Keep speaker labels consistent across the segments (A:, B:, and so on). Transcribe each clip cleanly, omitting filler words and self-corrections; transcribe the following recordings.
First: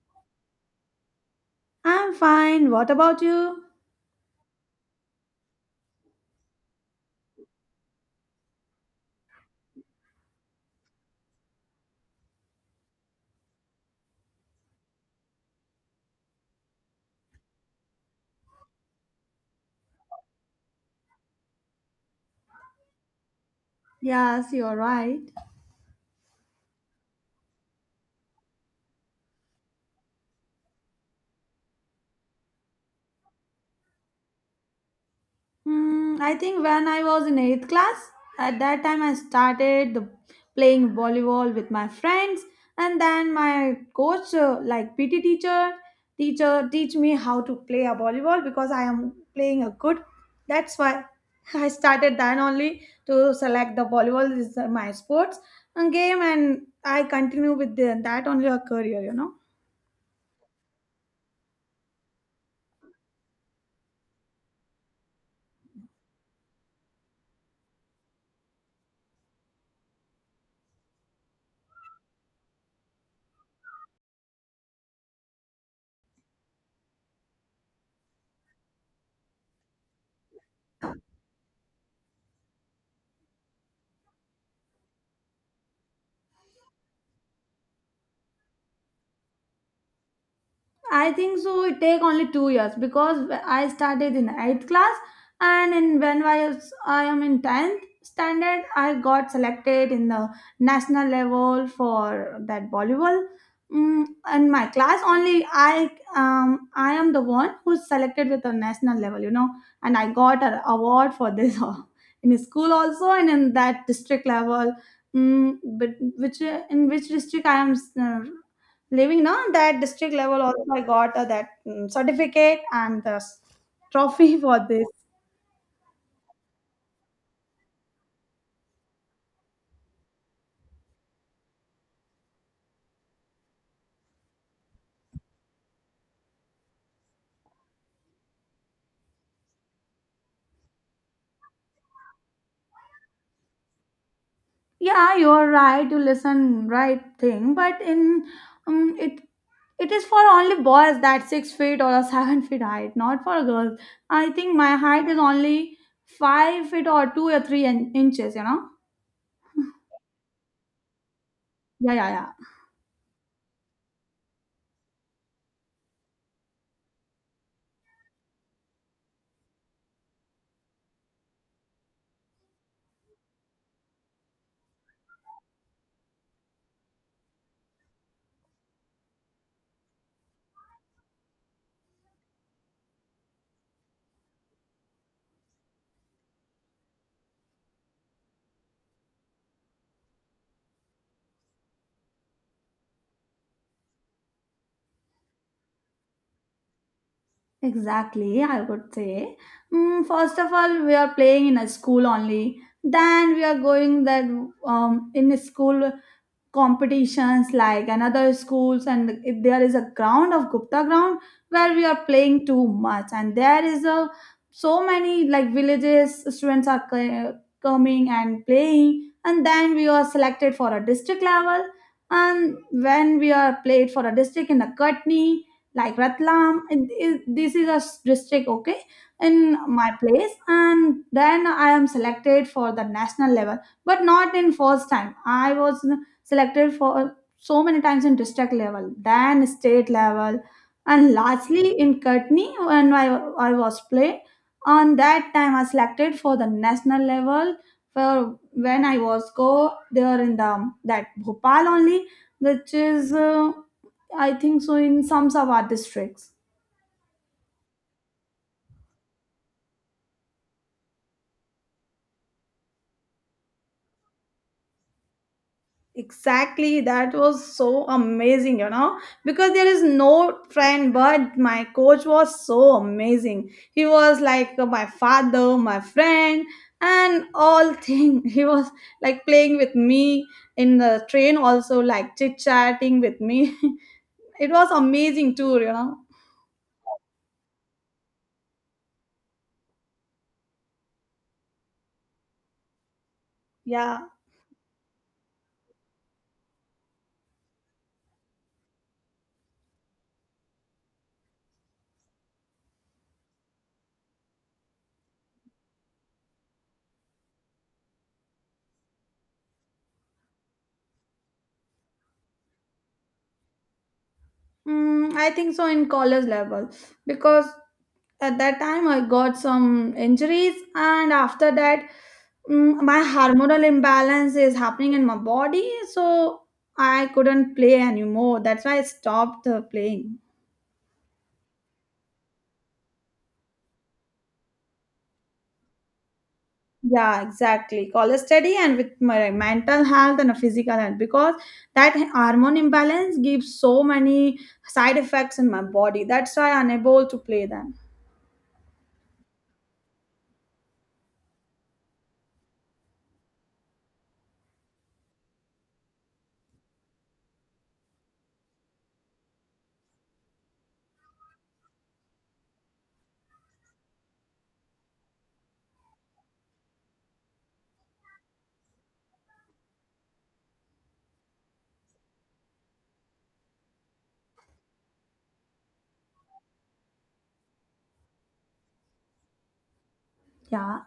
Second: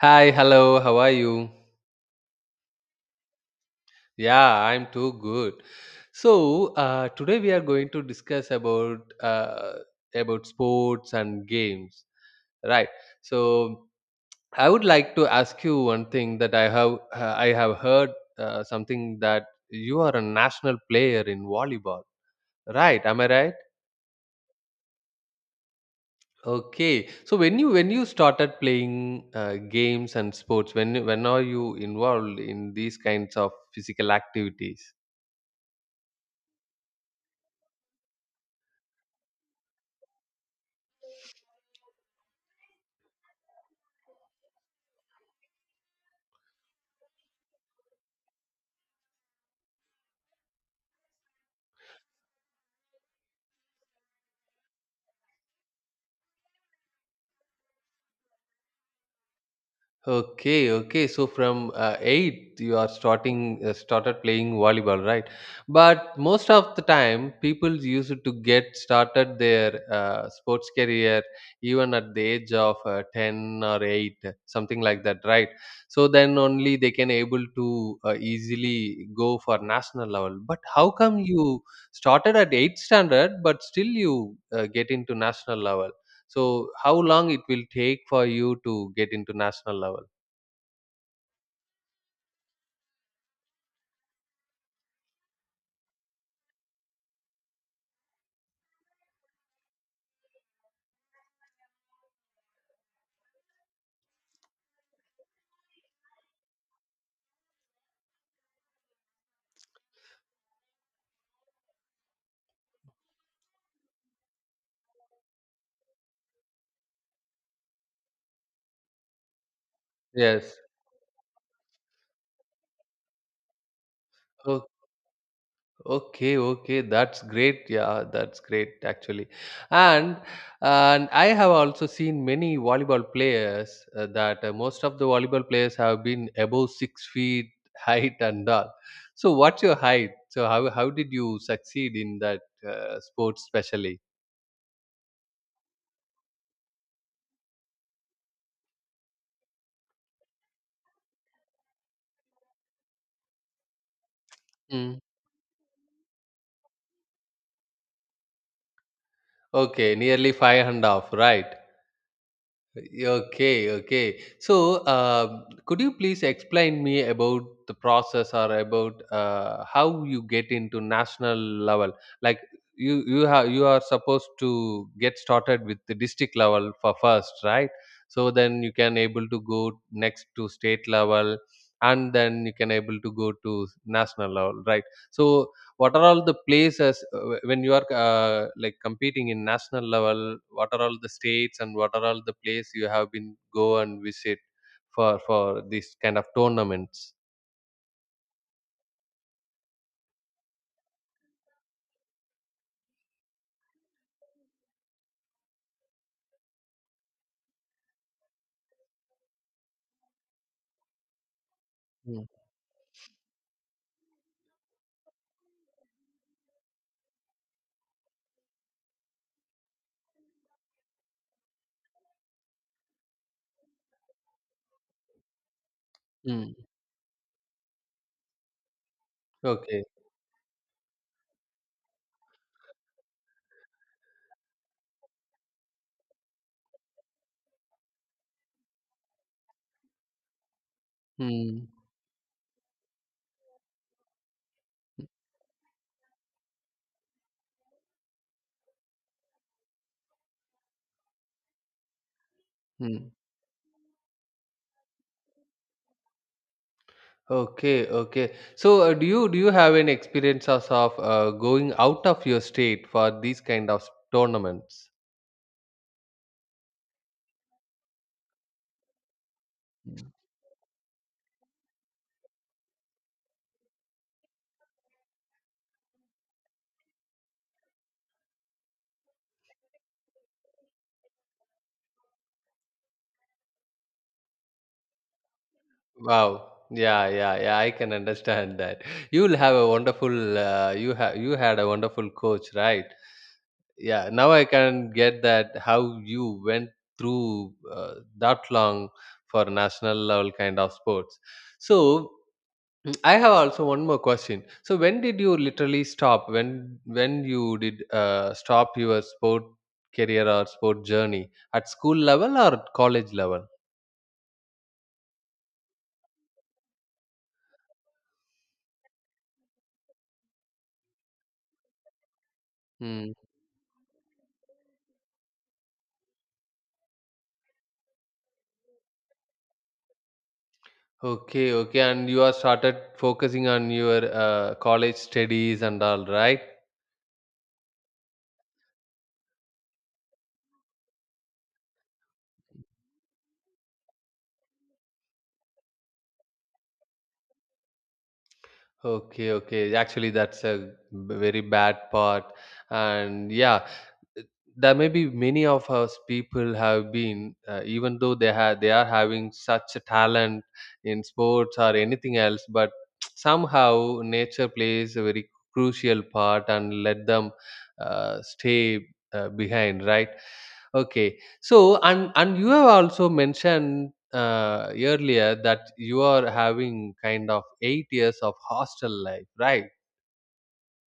A: Hi, hello, how are you?
B: I'm fine. What about you?
A: Yeah, I'm too good. So today we are going to discuss about sports and games, right? So I would like to ask you one thing that I have heard something that you are a national player in volleyball, right? Am I right?
B: Yes, you're right.
A: Okay. So when you started playing games and sports, when are you involved in these kinds of physical activities?
B: I think when I was in 8th class, at that time I started playing volleyball with my friends, and then my coach, like PT teacher teach me how to play a volleyball because I am playing a good. That's why I started then only to select the volleyball is my sports and game, and I continue with that only a career, you know.
A: Okay, okay. So from eight, you are starting started playing volleyball, right? But most of the time, people used to get started their sports career even at the age of 10 or 8, something like that, right? So then only they can able to easily go for national level. But how come you started at 8 standard, but still you get into national level? So how long it will take for you to get into national level?
B: I think so. It take only 2 years because I started in eighth class, and in when I am in tenth standard, I got selected in the national level for that volleyball. Mm, in my class, only I am the one who's selected with the national level, you know, and I got an award for this in school also and in that district level. Mm, but which in which district I am, uh, living now, that district level
A: Yes.
B: also I got that certificate and the trophy for
A: O-
B: this.
A: okay, okay. That's great. Yeah, that's great actually. And and I have also seen many volleyball players that most of the volleyball players have been above 6 feet height and all. So what's your height? So how did you succeed in that sport specially?
B: Yeah, you're right. You listen right thing, but in it is for only boys that 6 feet or a 7 feet height, not for girls. I think my
A: Mm.
B: height is only 5 feet or two or three inches. You know.
A: Okay, nearly five and a half, right?
B: Yeah, yeah, yeah.
A: Okay, okay. So, could you please explain me about the process or about how you get into national level? Like you are supposed to get started with the district level for first, right? So then you can able to go next to state level, and then you can able to go to national level, right? So what are all the places when you are like competing in national level, what are all the states and what are all the place you have been go and visit for this kind of tournaments.
B: Exactly, I would say. Mm, first of all, we are playing in a school only. Then we are going that in a school competitions like another schools, and if there is a ground of Gupta ground where we are
A: Mm.
B: playing too much, and there is a so many like villages students are coming and playing, and then we are selected for a district level. And when we are played for a district in a Katni, like
A: Mm.
B: Ratlam, and this is a district. Okay, in
A: Okay.
B: my place, and then I am selected for the national level, but not in first time. I was selected for so many times in district level, then state level, and
A: Mm.
B: lastly in Kutni, I was playing. On that time, I selected for the national level. For when I was go there in the that Bhopal only, which
A: Mm.
B: is, I think so, in some Sabha districts.
A: Okay, okay. So, do you have any experiences of going out of your state for these kind of tournaments?
B: Exactly, that was so amazing, you know, because there is no friend, but my coach was so amazing. He was like my father, my friend, and all thing. He was like playing with me in the train, also like chit chatting with me. It was amazing too, you know.
A: Wow. Yeah, yeah, yeah. I can understand that. You'll have a wonderful. You have you had a wonderful coach, right?
B: Yeah.
A: Yeah. Now I can get that how you went through that long for national level kind of sports. So I have also one more question. So when did you literally stop? When you did stop your sport career or sport journey at school level or at college level?
B: Mm, I think so, in college level, because at that time I got some injuries, and after that, mm, my
A: Hmm.
B: hormonal imbalance is happening in my body, so I couldn't play anymore. That's why I stopped playing.
A: Okay, okay, and you are started focusing on your college studies and all, right?
B: Yeah, exactly. College study and with my mental health and physical health, because that hormone imbalance gives so many side effects in my body. That's why I'm unable to play them.
A: Okay, okay. Actually, that's a very bad part, and yeah, there may be many of us people have been, even though they are having such a talent in sports or anything else, but somehow nature plays a very crucial part and let them stay behind, right? Okay. So, and you have also mentioned earlier that you are having kind of 8 years of hostel life, right?
B: Yeah,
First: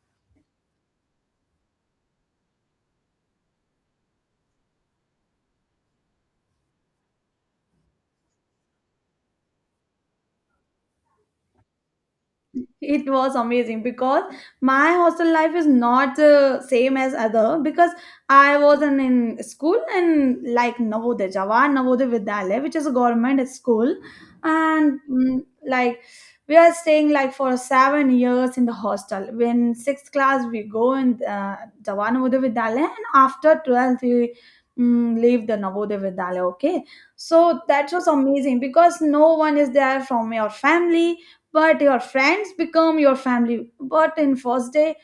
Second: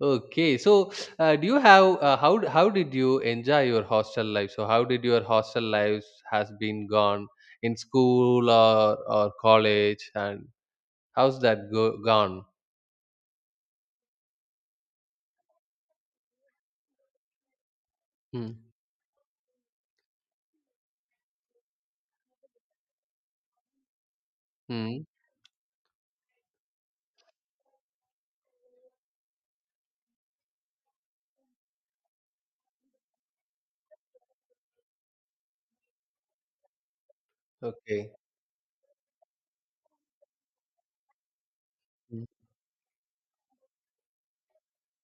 A: Okay. So, do you have how did you enjoy your hostel life? So, how did your hostel life has been gone in school or college, and how's that go gone?
B: it was amazing because my hostel life is not, same as other, because
A: Hmm.
B: I was in school and like Navodaya Jawaharlal Navodaya Vidyalaya, which is a government school, and
A: Hmm.
B: mm, like we are staying like for 7 years in the hostel. When sixth class we go in, Jawaharlal Navodaya Vidyalaya, and after 12th we, mm, leave the Navodaya Vidyalaya. Okay, so that was
A: Okay.
B: amazing because no one is there from your family, but your
A: Hmm.
B: friends become your family. But in first day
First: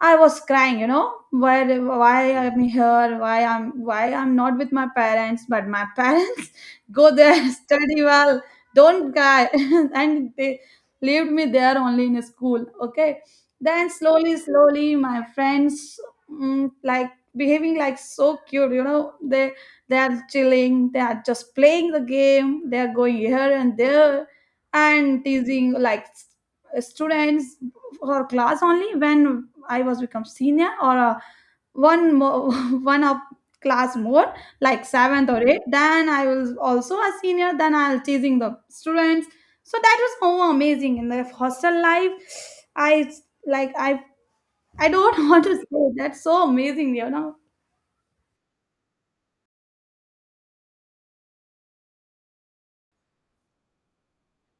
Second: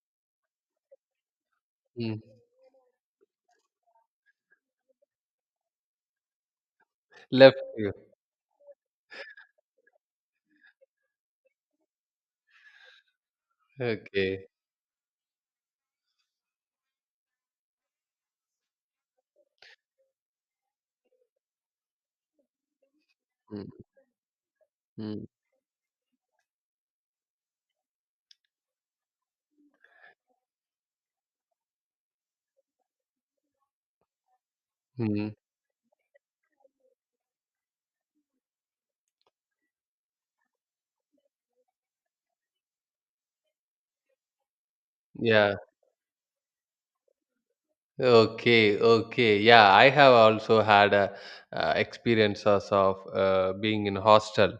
B: I was crying, you know,
A: Hmm.
B: why I'm here, why I'm not with my parents, but my parents go there,
A: Left you.
B: study well, don't cry, and they leave me there only in school. Okay, then slowly,
A: Okay.
B: slowly, my friends, mm, like behaving like so cute, you know, they are chilling, they are just playing the game, they are going here
A: Hmm.
B: and there, and
A: Hmm.
B: teasing like students. For class only, when I was become senior, or one more one up class more, like seventh
A: Hmm.
B: or eighth. Then I was also a senior. Then I'll chasing the students. So that was so amazing in the hostel life. I like I don't want to
A: Yeah.
B: say that's so amazing. You know.
A: Okay, okay. Yeah, I have also had a, experiences of being in hostel.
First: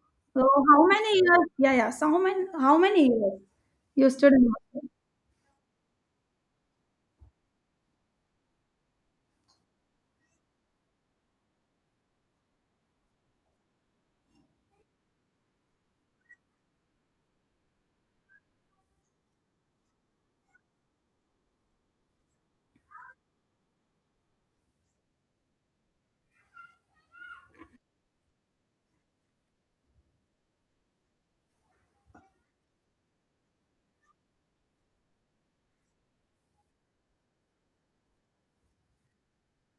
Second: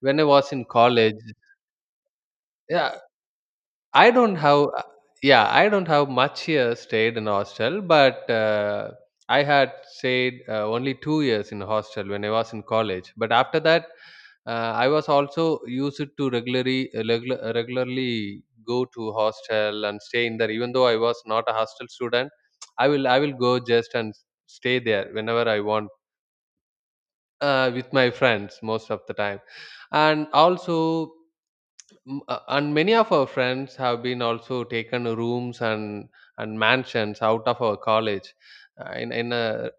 A: When I
B: So
A: was in
B: how many
A: college,
B: years? Yeah, yeah. So how
A: yeah,
B: many years you
A: I
B: stood
A: don't
B: in?
A: have, uh, yeah, I don't have much here stayed in hostel, but I had stayed only 2 years in hostel when I was in college. But after that, I was also used to regularly regularly go to hostel and stay in there, even though I was not a hostel student. I will go just and stay there whenever I want, with my friends most of the time. And also and many of our friends have been also taken rooms and mansions out of our college, in a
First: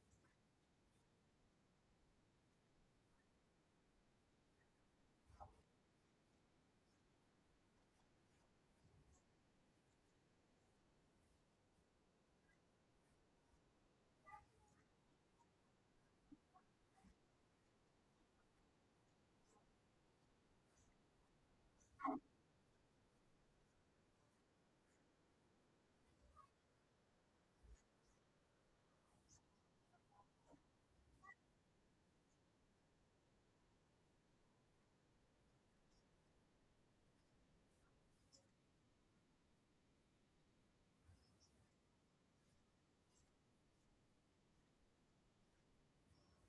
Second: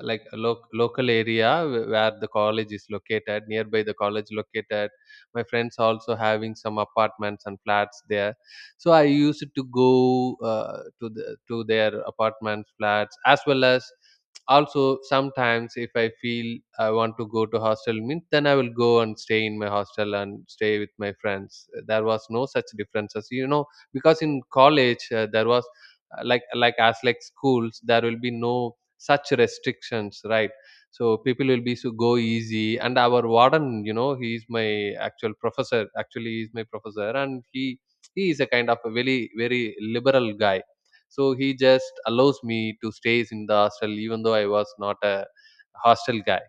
A: like a local area where the college is located, nearby the college located my friends also having some apartments and flats there. So I used to go to their apartments flats, as well as also sometimes if I feel I want to go to hostel means, then I will go and stay in my hostel and stay with my friends. There was no such differences, you know, because in college there was like schools, there will be no such restrictions, right? So people will be so go easy. And our warden, you know, he is my actual professor, actually he is my professor. And he is a kind of a very liberal guy, so he just allows me to stays in the hostel even though I was not a hostel guy.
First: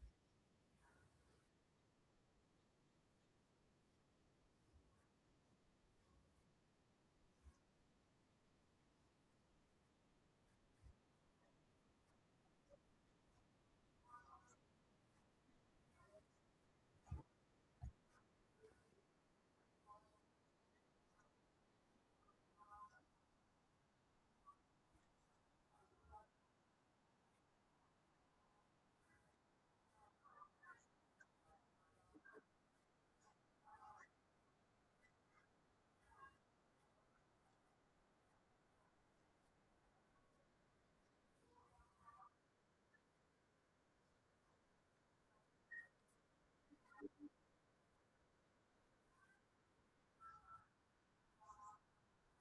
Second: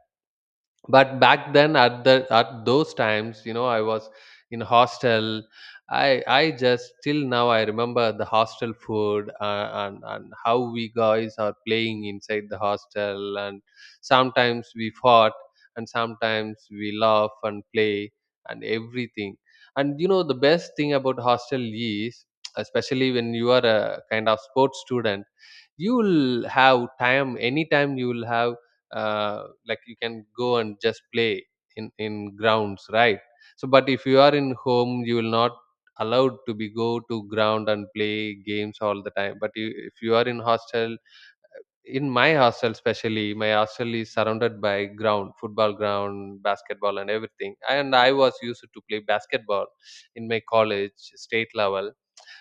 A: But back then, at the at those times, you know, I was in hostel. I just till now I remember the hostel food, and how we guys are playing inside the hostel, and sometimes we fought, and sometimes we laugh and play and everything. And you know, the best thing about hostel is, especially when you are a kind of sports student, you will have time. Anytime you will have, like, you can go and just play in grounds, right? So but if you are in home, you will not allowed to be go to ground and play games all the time. But you, if you are in hostel, in my hostel especially, my hostel is surrounded by ground, football ground, basketball and everything. And I was used to play basketball in my college, state level.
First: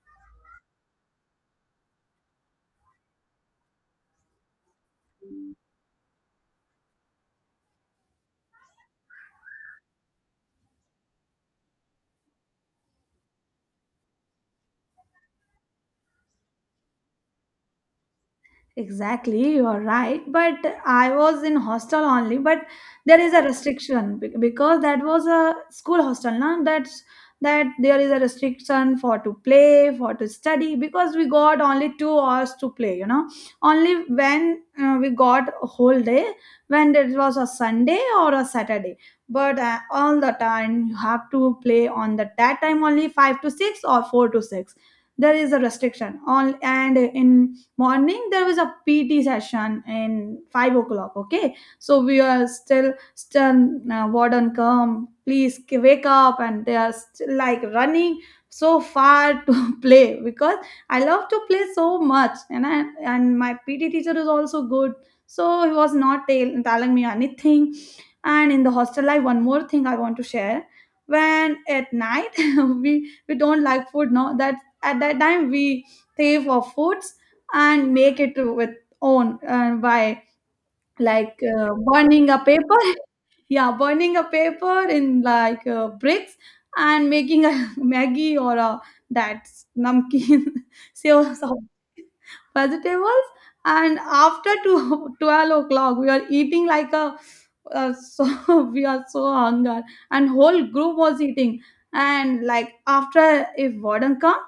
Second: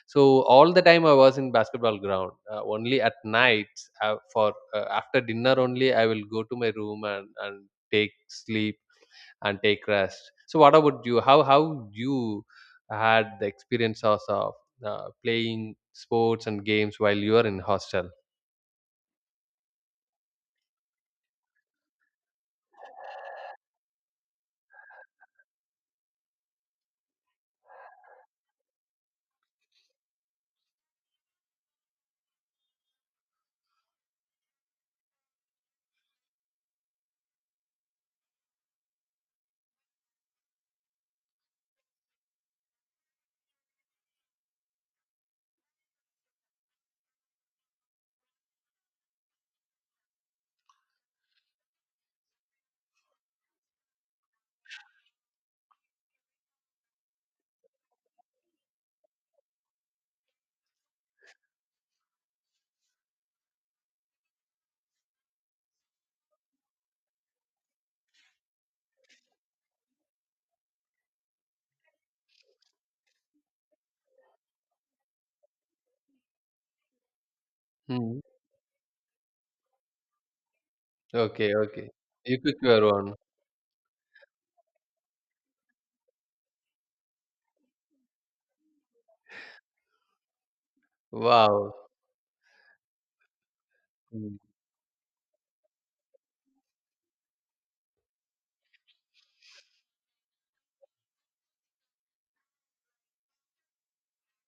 A: So all the time I was in basketball ground. Only at nights, for after dinner only, I will go to my room and take sleep and take rest. So what about you? How you had the experience of playing sports and games while you are in hostel?
B: Exactly, you are right. But I was in hostel only, but there is a restriction because that was a school hostel. Now that there is a restriction for to play, for to study, because we got only 2 hours to play. You know, only when, we got a whole day when it was a Sunday or a Saturday. But all the time you have to play on the that time only five to six or four to six. There is a restriction. All and in morning there was a PT session in 5 o'clock. Okay, so we are still, warden come, please wake up, and they are still like running so far to play because I love to play so much. And I, and my PT teacher is also good, so he was not telling me anything. And in the hostel life, one more thing I want to share: when at night we don't like food, no, that at that time we crave for foods and
A: Hmm.
B: make it with own, by like,
A: Okay, okay.
B: burning a
A: You cook
B: paper.
A: your own.
B: Yeah, burning a paper in like, bricks, and making a Maggie or a that namkeen, so
A: Wow.
B: vegetables, and
A: Hmm.
B: after two 12 o'clock we are eating like a, so we are so hunger, and whole group was eating. And like after, if warden come,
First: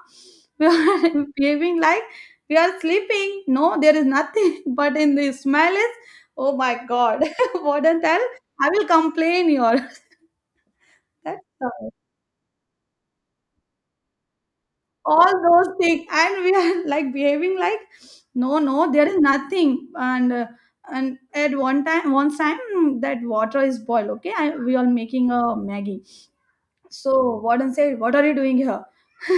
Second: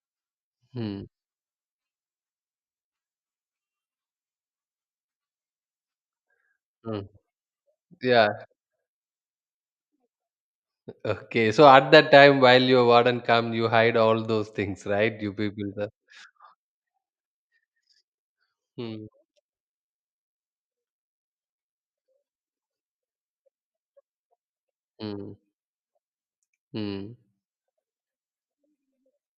B: we
A: Hmm.
B: are behaving like we are sleeping, no, there is nothing, but in the smell is, oh my
A: Hmm.
B: god, warden tell,
A: Yeah.
B: I will complain your. That's
A: Okay. So
B: all.
A: at that time, while your warden come, you hide all those things, right?
B: All
A: You
B: those
A: people.
B: things, and we are like behaving like, no, no,
A: Hmm.
B: there is nothing. And, and at one time, mm, that water is boiled. Okay, I, we are making
A: Hmm.
B: a Maggie.
A: Hmm.
B: So warden said, "What are you doing here?"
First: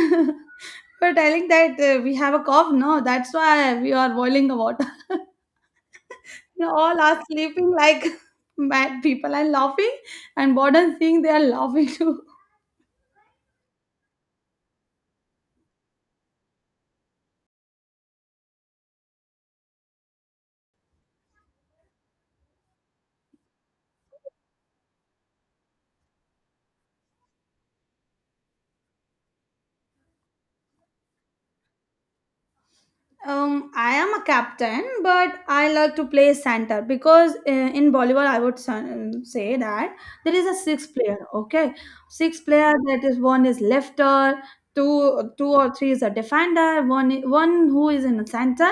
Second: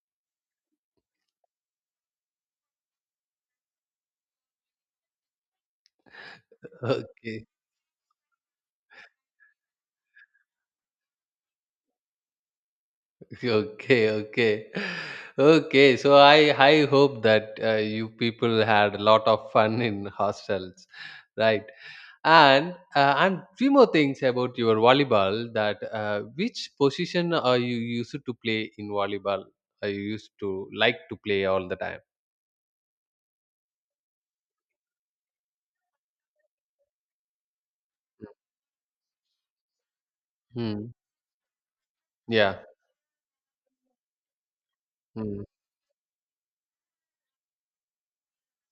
B: We're telling that, we have a cough. No, that's why we are boiling the water. They all are
A: Okay.
B: sleeping like mad people and laughing, and warden seeing they are laughing too.
A: Okay. Okay. Okay. So I hope that you people had a lot of fun in hostels, right? And three more things about your volleyball. That which position are you used to play in volleyball? Are you used to like to play all the time?
B: I am a captain, but I love to play center because, in volleyball, I would say that there is a six
A: Hmm.
B: player. Okay, six
A: Yeah.
B: player. That is one is lefter,
A: Hmm.
B: two or three is a defender, one who is in the center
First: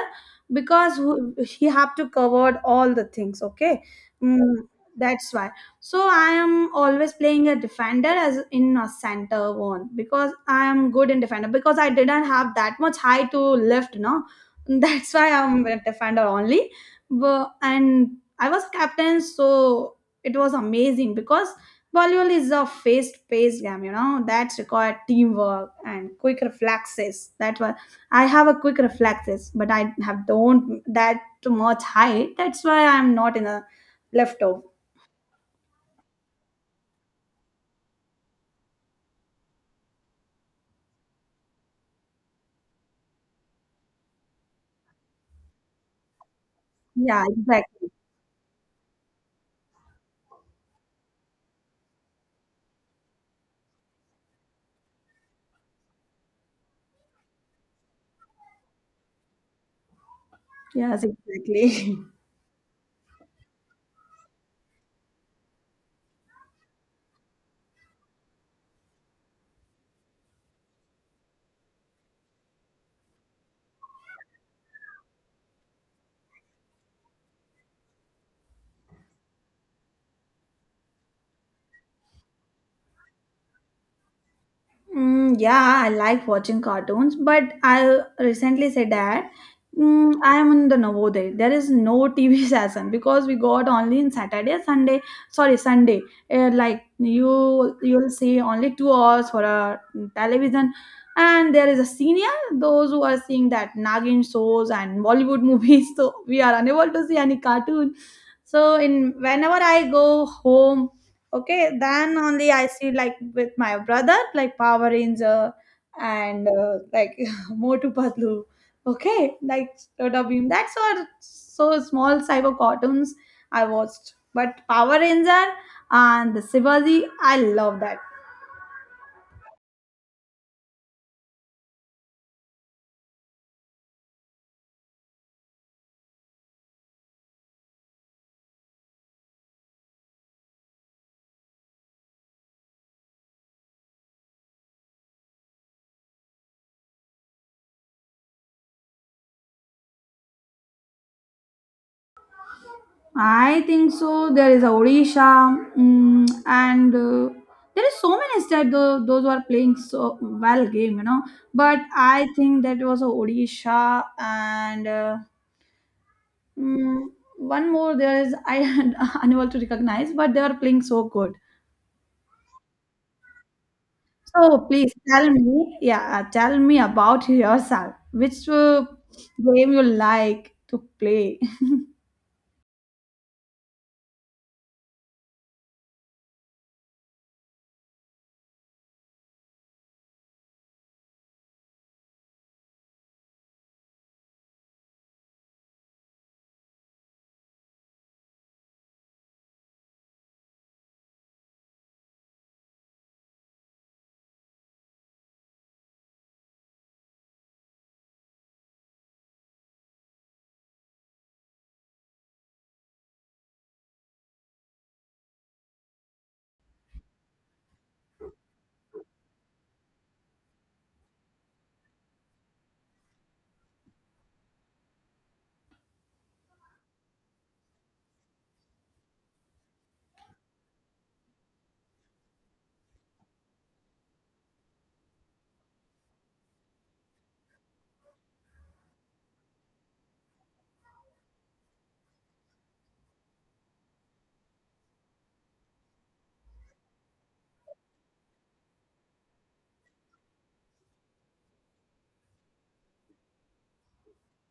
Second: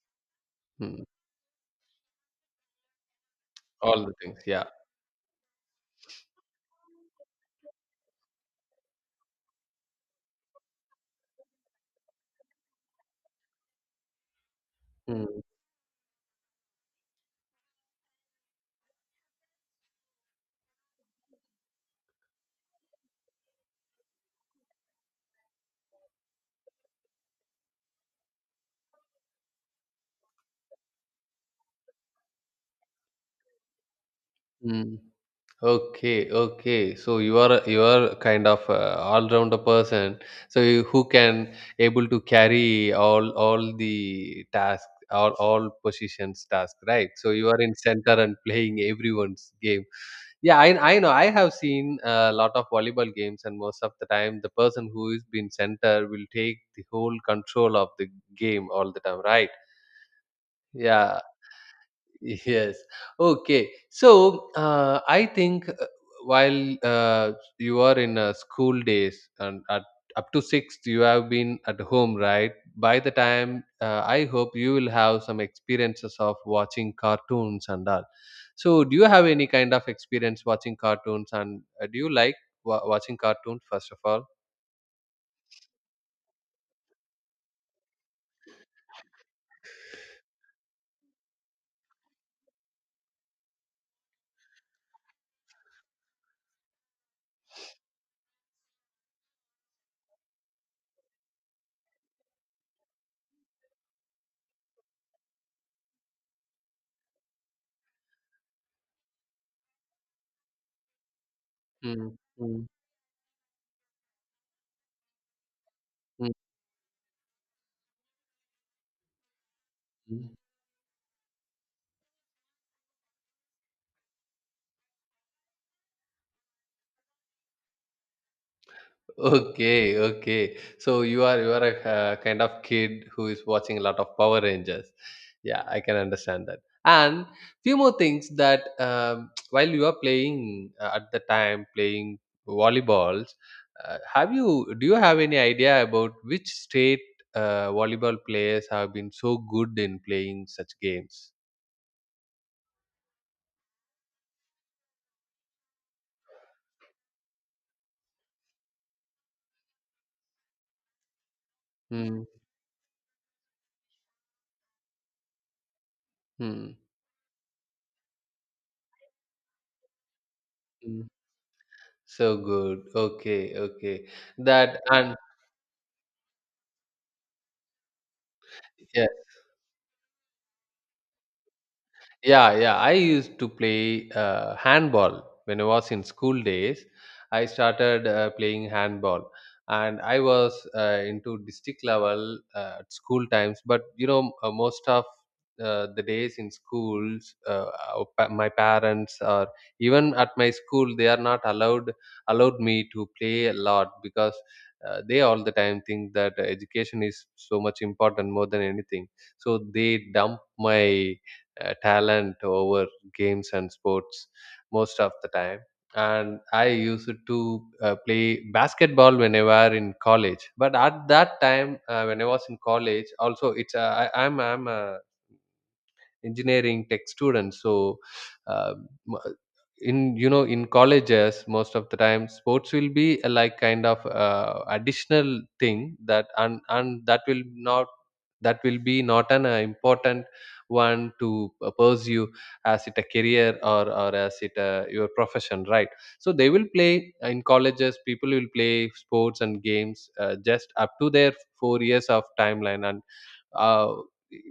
B: because
A: Hmm.
B: who, he have to cover all the things. Okay,
A: All the things.
B: mm,
A: Yeah.
B: that's why. So I am always playing a defender as in a center one, because I am good in defender, because I didn't have that much height to lift, no. That's
A: Hmm.
B: why I'm a defender only. But, and I was captain, so it was amazing because volleyball is a fast-paced game. You know that required teamwork and quick reflexes. That's why I have a quick reflexes, but I have don't that much height. That's why I'm not in a leftover.
A: Hmm. Okay, okay. So you are kind of a all-rounder person. So you, who can able to carry all the task, all positions task, right?
B: Yeah,
A: So you are in
B: exactly.
A: center and playing everyone's game. Yeah, I know. I have seen a lot of volleyball games, and most of the time, the person who is been center will take the whole control of the game all the time, right?
B: Yes,
A: Yeah,
B: exactly.
A: Yes. Okay. So I think while you are in school days and at, up to sixth, you have been at home, right? By the time, I hope you will have some experiences of watching cartoons and all. So, do you have any kind of experience watching cartoons? And do you like watching cartoons, first of all?
B: Mm, yeah, I like watching cartoons, but I recently said that, mm, I am in the Navodaya. There is no TV session, because we got only in Saturday, Sunday. Sorry, Sunday. Like you, you'll see only 2 hours for a television, and there is a senior. Those who are seeing that Nagin shows and Bollywood movies, so we are unable to see any cartoon. So in whenever I go home, okay,
A: Mm,
B: then only
A: mm,
B: I see like with my brother, like Power Ranger
A: mm,
B: and, like Motu Patlu. Okay, like Tota
A: mm.
B: Beam. That's all. So small cyber cartoons I watched. But Power Ranger and the Shivaji, I love that.
A: Okay, okay. So you are a kind of kid who is watching a lot of Power Rangers. Yeah, I can understand that. And few more things that while you are playing at the time playing volleyballs, have you do you have any idea about which state volleyball players have been so good in playing such games?
B: I think so. There is Odisha, mm, and, there is so many states though, those who are playing so well game, you know. But
A: Hmm.
B: I think that was Odisha and, uh,
A: Hmm.
B: mm, one more there is, I am unable to recognize, but they are playing so
A: Mm.
B: good.
A: So good. Okay. Okay.
B: So
A: That
B: please
A: and
B: tell me, yeah, tell me about yourself. Which,
A: yeah.
B: game you like to play?
A: Yeah, yeah. I used to play handball when I was in school days. I started playing handball, and I was into district level at school times. But you know, most of the days in schools, my parents or even at my school, they are not allowed me to play a lot because they all the time think that education is so much important more than anything. So they dump my talent over games and sports most of the time. And I used to play basketball whenever in college, but at that time when I was in college also, it's I'm a engineering tech students. So uh, m- in you know in colleges most of the time sports will be a, like kind of additional thing that and that will not that will be not an important one to pursue as it a career or as it a, your profession, right? So they will play in colleges, people will play sports and games just up to their 4 years of timeline. And uh,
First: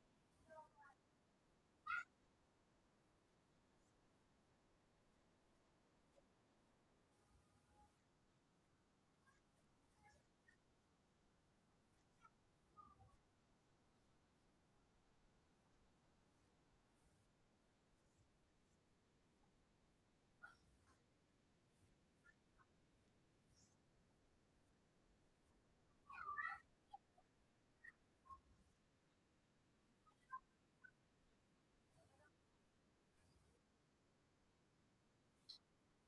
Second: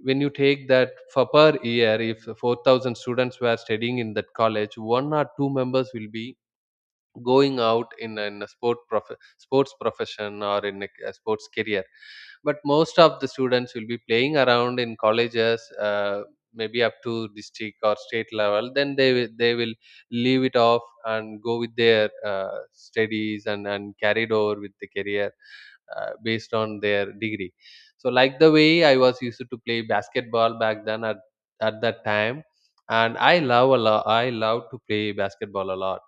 A: when you take that for per year, if 4,000 students were studying in that college, one or two members will be going out in a sport prof- sports profession or in a sports career. But most of the students will be playing around in colleges, maybe up to district or state level, then they will leave it off and go with their studies, and carried over with the career based on their degree. So like the way I was used to play basketball back then at that time. And I love a lot, I love to play basketball a lot.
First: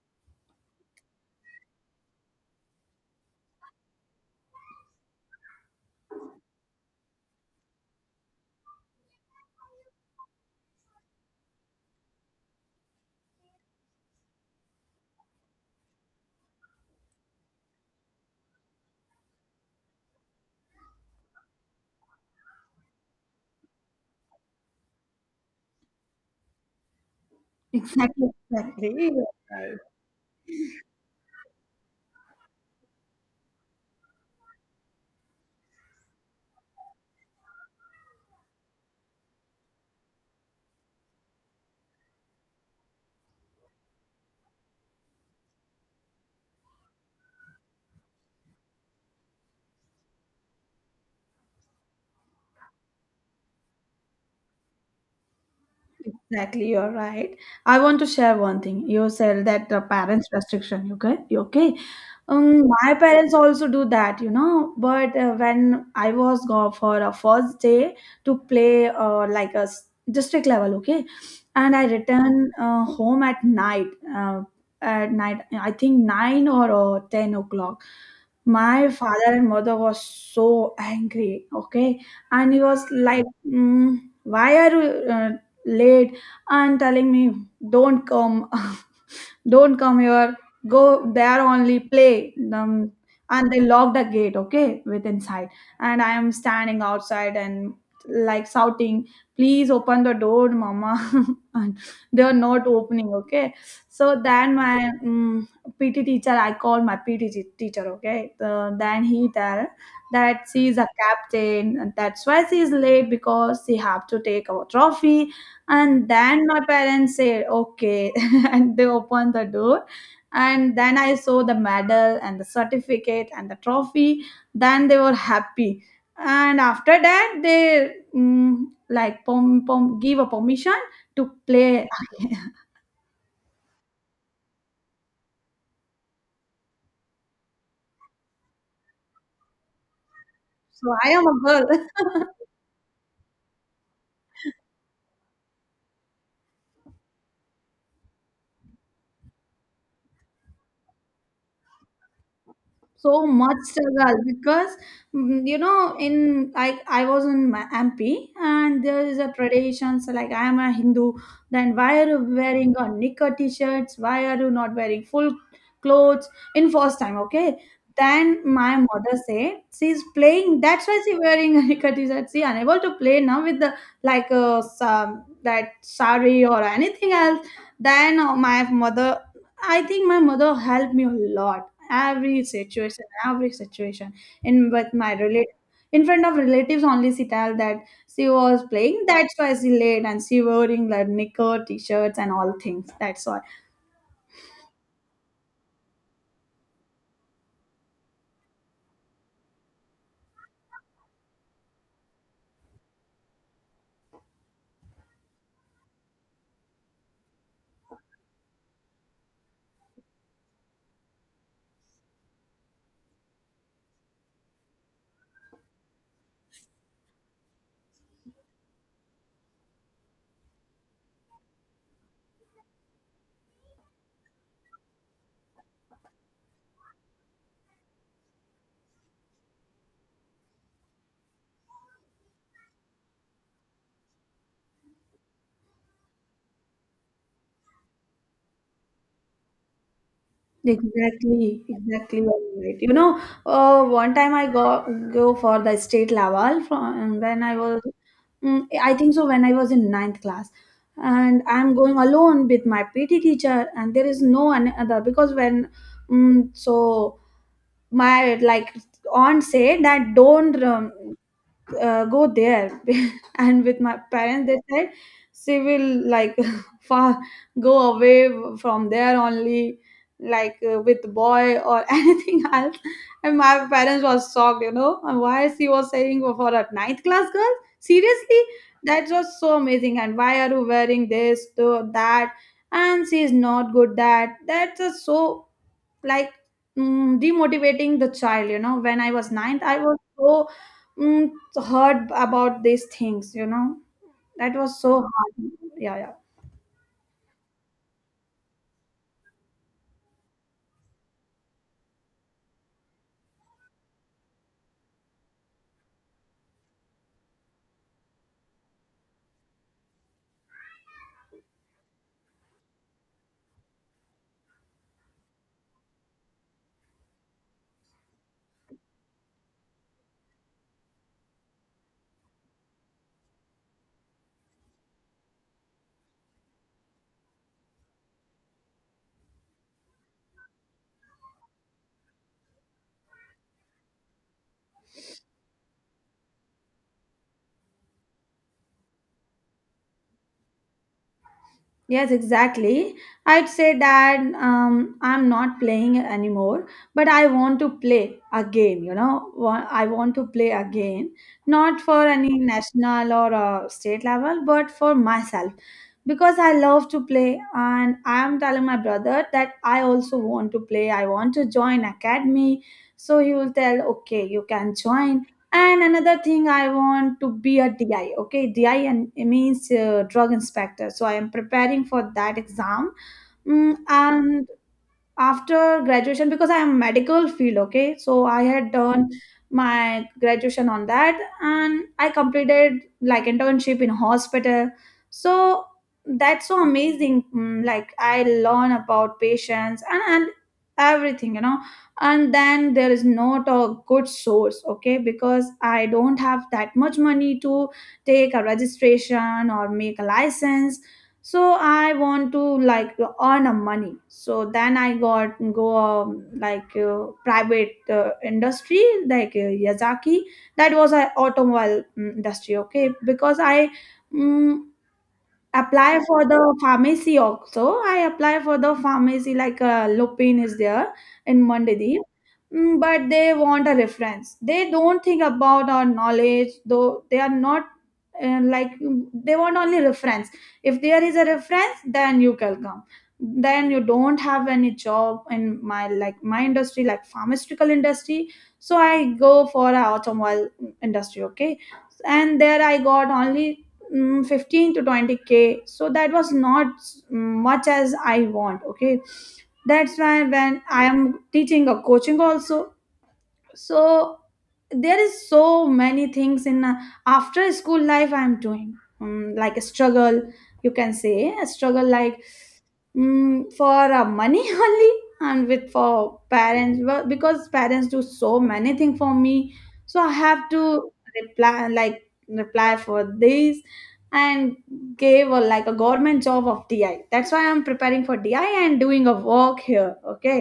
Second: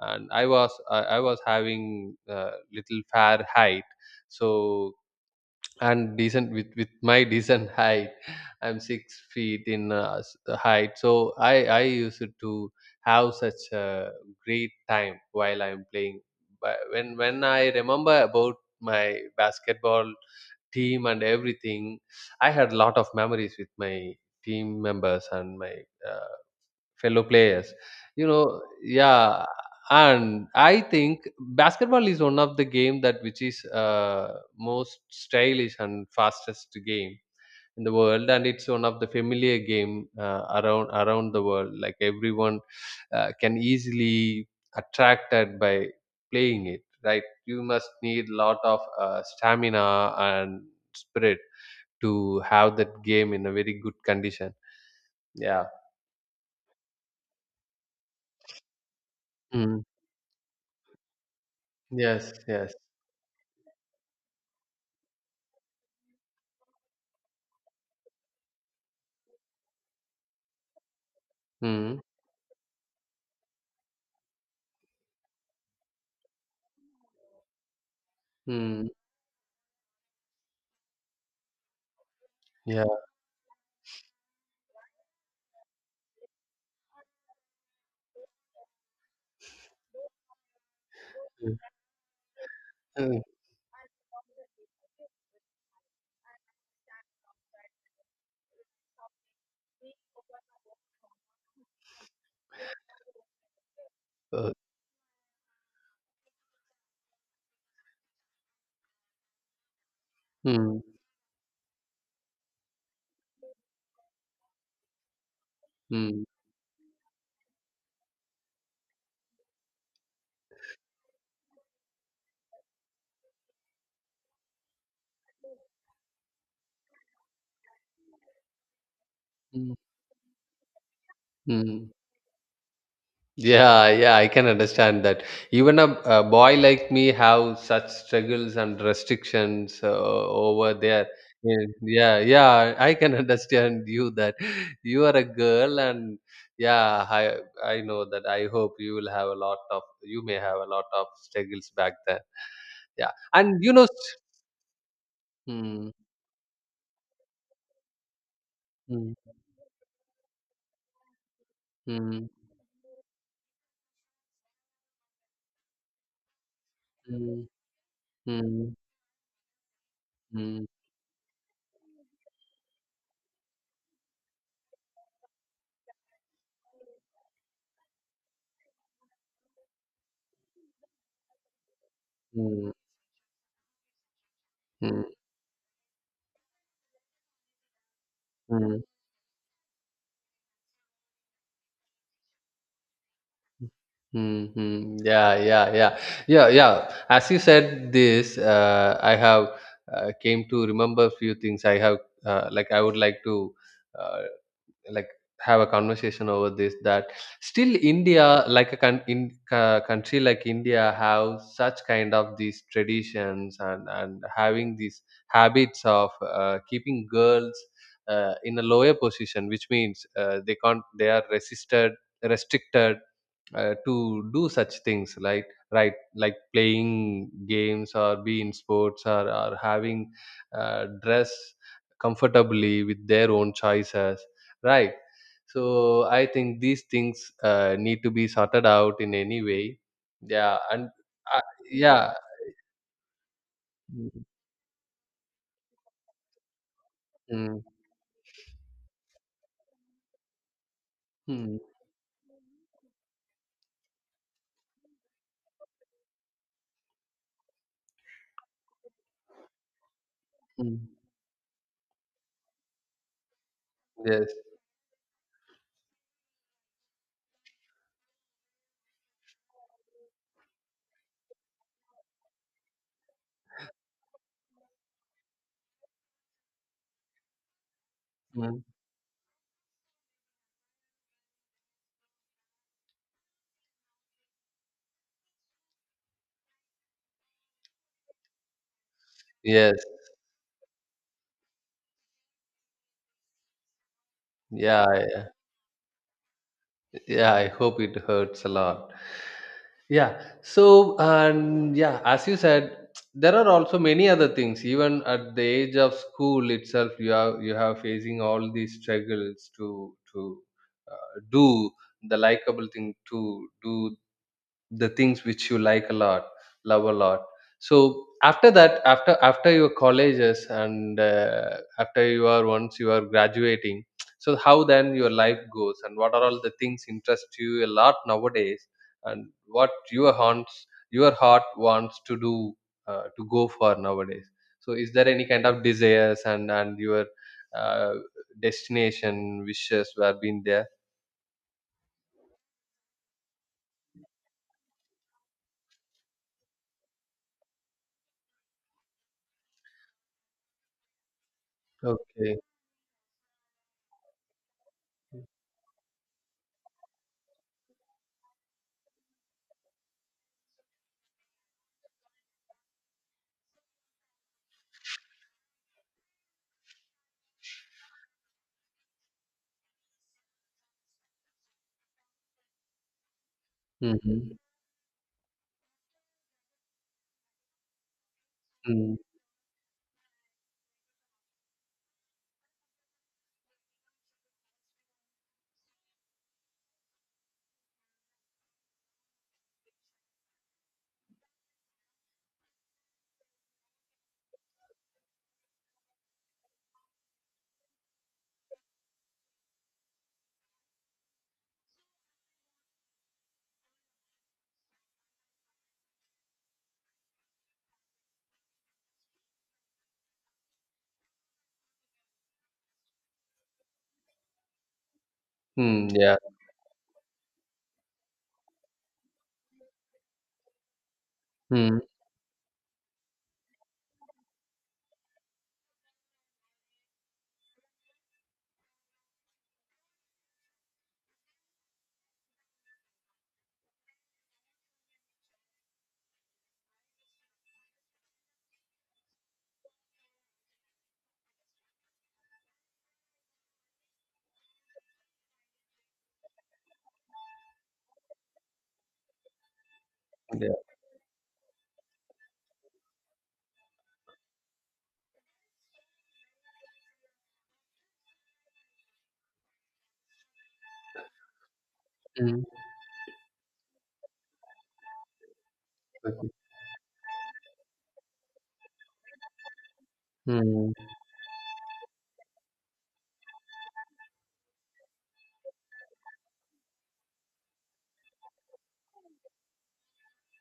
A: And I was having little fair height. So and decent with my decent height. I'm 6 feet in height. So I used to have such a great time while I'm playing. But when I remember about my basketball team and everything, I had a lot of memories with my team members and my uh, fellow players, you
B: Exactly,
A: know
B: exactly. You're
A: yeah.
B: right.
A: And I think basketball is one of the game that which is most stylish and fastest game in the world, and it's one of the familiar game around the world. Like everyone can easily attracted by playing it, right? You must need lot of stamina and spirit to have that game in a very good condition. Yeah.
B: Exactly, you're right. I want to share one thing. You said that the
A: Mm.
B: parents' restriction. Okay? You okay?
A: Yes, yes.
B: My parents also do that, you know. But, when I was go for a first day to play, like a district level, okay, and I return, home at night. Uh, at night, I think nine or, 10 o'clock. My
A: Mm,
B: father and mother was so angry, okay, and he
A: yeah.
B: was like, "Why are you late?" And telling me, "Don't come." Don't come here, go there only play.
A: Mm,
B: And they lock the gate, okay, with inside. And I am standing outside and like shouting, "Please open the door, mama." And they are not opening, okay. So
A: uh,
B: then my PT teacher, I called my teacher, okay. Then he tell that she is
A: mm,
B: a captain and that's why she is late because she have to take our trophy. And
A: mm,
B: then my parents said okay and they opened the door. And then I saw the medal and the certificate and the trophy. Then they were happy. And after that they like pom,
A: mm,
B: pom, give a permission to play.
A: mm. Yeah, yeah, I can understand that. Even a boy like me have such struggles and restrictions over
B: So
A: there.
B: I am a
A: Yeah,
B: girl.
A: yeah, yeah, I can understand you that you are a girl, and yeah, I know that. I hope you will have a lot of you may have a lot of struggles back then. Yeah,
B: So much
A: and you know, s-
B: struggle because
A: mm,
B: in I was in MP and there
A: mm,
B: is a tradition. So like I am a Hindu, then why are you
A: mm,
B: wearing a knicker t-shirts, why are you not wearing full clothes, in first time,
A: mm,
B: okay. Then my
A: mm,
B: mother said she's playing,
A: mm.
B: that's why she wearing a knicker t-shirt. She unable to play now with the, like, some that sari or anything else. Then my mother, I think my mother helped me a lot. Every
A: Mm,
B: situation, every situation, in with my
A: mm,
B: relate, in front of relatives only she tell that she was
A: mm,
B: playing, that's why she late, and she wearing like knicker t-shirts and all things, that's why.
A: mm, mm. Yeah, yeah, yeah, yeah, yeah. As you said this, I have came to remember few things. I have like I would like to uh, like have a conversation over this, that still india like a con- in, country like india have such kind of these traditions, and having these habits of keeping girls in a lower position, which means they can't, they are resisted restricted to do such things, like right, like playing games or be in sports, or having dress comfortably with their own choices, right? So I think these things need to be sorted out in any way. Yeah. And uh,
B: Exactly,
A: yeah.
B: exactly right. You know, one time I go for the state level from when I
A: Mm,
B: was, I think so when I was in ninth class, and
A: mm,
B: I'm going alone with my PT teacher, and there is no other because when so my like aunt said that don't
A: mm.
B: go there, and with my
A: Yes.
B: parents they said she will like far go away from there only, like with boy or anything else. And my parents was shocked, and why she was saying for a ninth class girl seriously,
A: Mm.
B: that was so amazing. And why are you wearing this to that? And she is not good, that's just so, like, demotivating the child, when I was ninth
A: Yes.
B: I was so, mm, hurt about these things, that was
A: Yeah,
B: so
A: yeah.
B: hard. Yeah, yeah.
A: Yeah, I hope it hurts a lot. Yeah. So, and yeah, as you said, there are also many other things. Even at the age of school itself, you have facing all these struggles to do the likable thing to do the things which you like a lot, love a lot. So after that, after your colleges, and after you are once you are graduating, so how then your life goes, and what are all the things interest you a lot nowadays, and what your haunts, your heart wants to do to go for nowadays. So is there any kind of desires, and your uh, destination wishes were been there.
B: Yes, exactly. I'd say that I'm not playing anymore, but I want to play again. I want to play again, not for any
A: Okay.
B: national or state level, but for myself because I love to play. And I'm telling my brother that I also want to play. I want to join academy. So he will tell, okay, you can join. And another thing, I want to be a DI. Okay, DI, and it means drug inspector. So I am preparing for that exam.
A: Mm-hmm.
B: And after graduation, because I am medical field, okay, so I had
A: Mm.
B: done my graduation on that and I completed like internship in hospital. So that's so amazing. Like I learn about patients and everything. And then there is not a good source, okay, because I don't have that much money to take a registration or make a license. So I want to like earn a money. So then I got go like private industry, like yazaki. That was an automobile industry, okay, because I mm
A: Mm,
B: apply
A: yeah.
B: for the pharmacy also. I apply for the pharmacy, like Lupin is there in
A: Mm,
B: Mandadeep. But they want a reference. They don't think about our knowledge, though they are not like, they want only reference. If there is a reference, then you can come. Then you don't have any job in my like my industry, like pharmaceutical industry. So I go for a automobile industry, okay? And there I got only 15 to 20K, so that was not much as I want, okay. That's why when
A: yeah.
B: I am teaching a coaching also. So there is so many things in after school life I'm doing, like a struggle. You can say a struggle, like,
A: Mm.
B: For money only. And with for
A: Okay.
B: parents well, because parents do so many things for me. So I have to
A: Mm.
B: reply, like reply for this, and gave a, like a government job of DI. That's why I'm preparing for DI and doing a work here, okay,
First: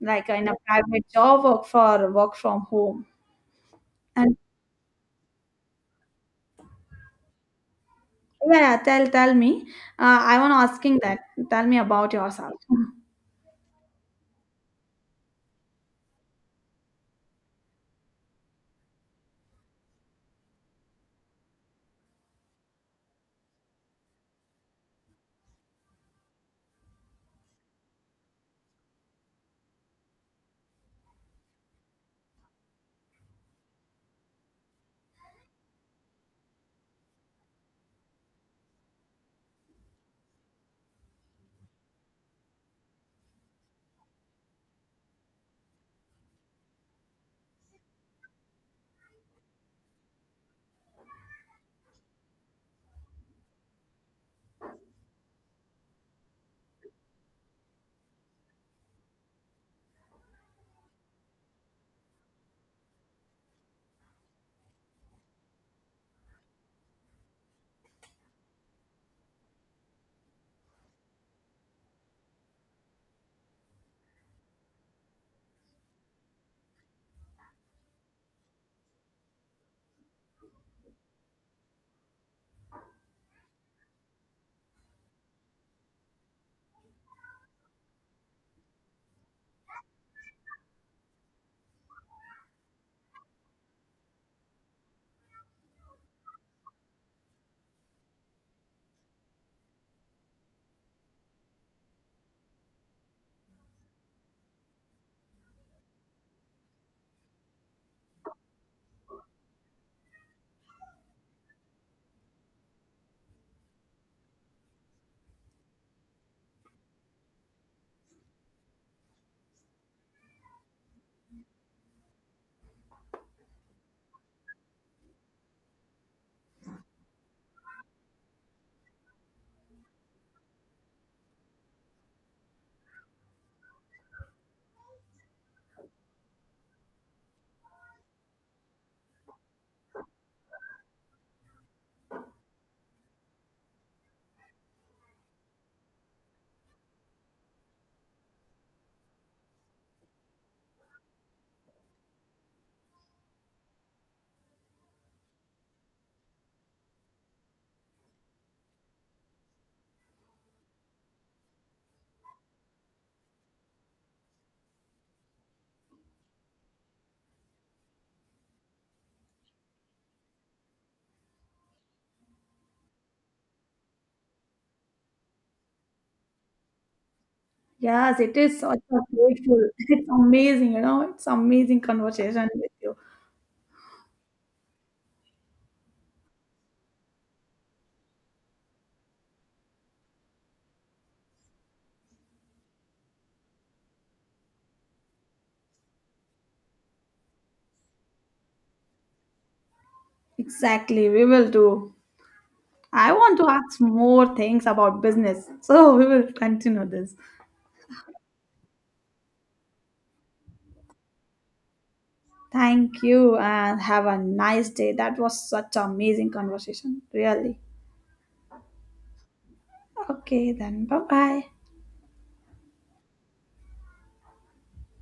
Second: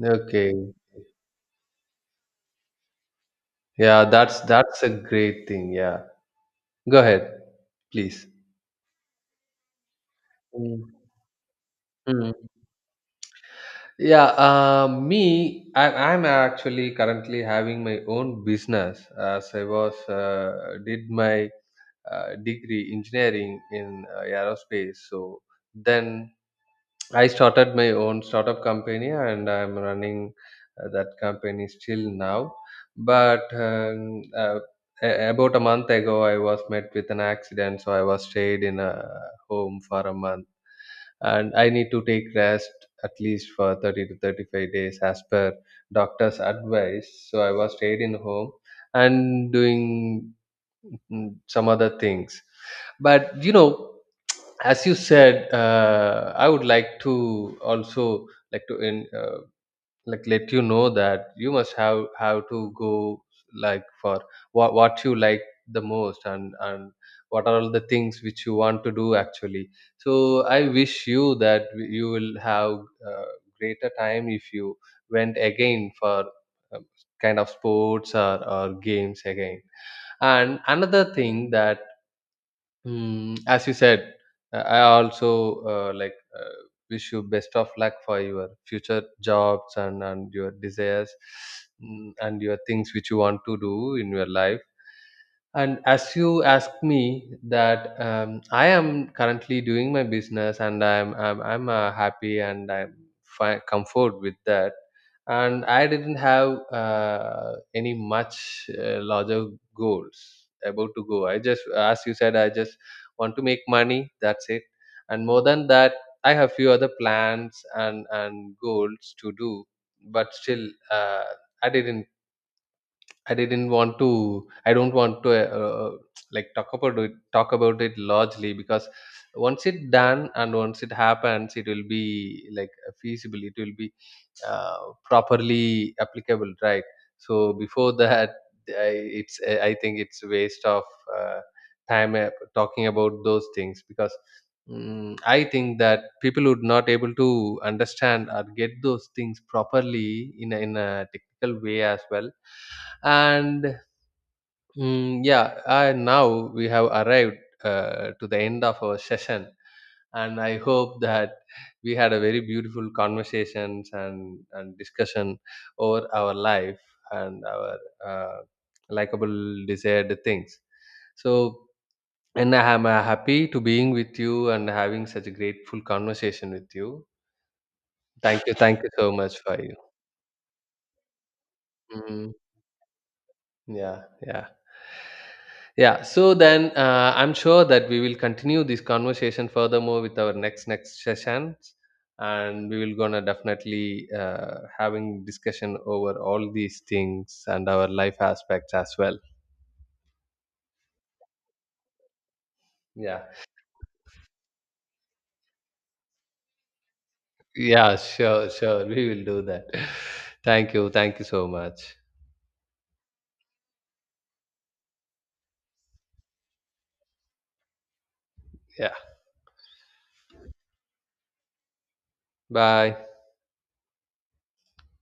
B: like in a
A: Okay.
B: private job, work for work from home.
A: Yeah,
B: And
A: that's a great thing. Yeah. Go ahead, please.
B: yeah, tell me, I want
A: Mm.
B: asking that tell me about
A: Mm.
B: yourself.
A: Yeah, me, I'm actually currently having my own business, as I was did my degree engineering in aerospace. So then I started my own startup company, and I'm running that company still now. But about a month ago, I was met with an accident, so I was stayed in a home for a month. And I need to take rest at least for 30 to 35 days as per doctor's advice. So I was stayed in home and doing mm, some other things. But you know, as you said, I would like to also like to like let you know that you must have to go like for what you like the most, and what are all the things which you want to do actually. So I wish you that you will have uh, greater time if you went again for um, kind of sports or games again. And another thing that, mm, as you said, I also like wish you best of luck for your future jobs, and your desires, mm, and your things which you want to do in your life. And as you asked me that, I am currently doing my business, and I'm happy, and I'm fi- comfort with that. And I didn't have any much larger goals about to go. I just, as you said, I just want to make money. That's it. And more than that, I have few other plans and goals to do. But still, uh, I didn't I didn't want to. I don't want to like talk about it. Talk about it largely, because once it done and once it happens, it will be like feasible. It will be uh, properly applicable, right? So before that, I, it's. I think it's waste of uh, time talking about those things. Because. Mm I think that people would not able to understand or get those things properly in a technical way as well. And mm, yeah, and now we have arrived to the end of our session, and I hope that we had a very beautiful conversations and discussion over our life and our uh, likable desired things. So, and I am happy to being with you, and having such a grateful conversation with you.
B: Yes, it
A: Thank you,
B: is such
A: thank you
B: a
A: so much for
B: grateful.
A: you.
B: It's amazing, it's amazing
A: Mm.
B: conversation with you.
A: Yeah, yeah. Yeah, so then I'm sure that we will continue this conversation furthermore with our next sessions, and we will gonna definitely having discussion over all these things and our life aspects as well.
B: Exactly, we will do. I
A: Yeah,
B: want to ask more things about business, so we will continue this.
A: yeah, sure, sure, we will do that. Thank you so much.
B: Thank you and have a nice day. That was such an amazing conversation, really.
A: Yeah,
B: Okay, then bye bye.
A: bye.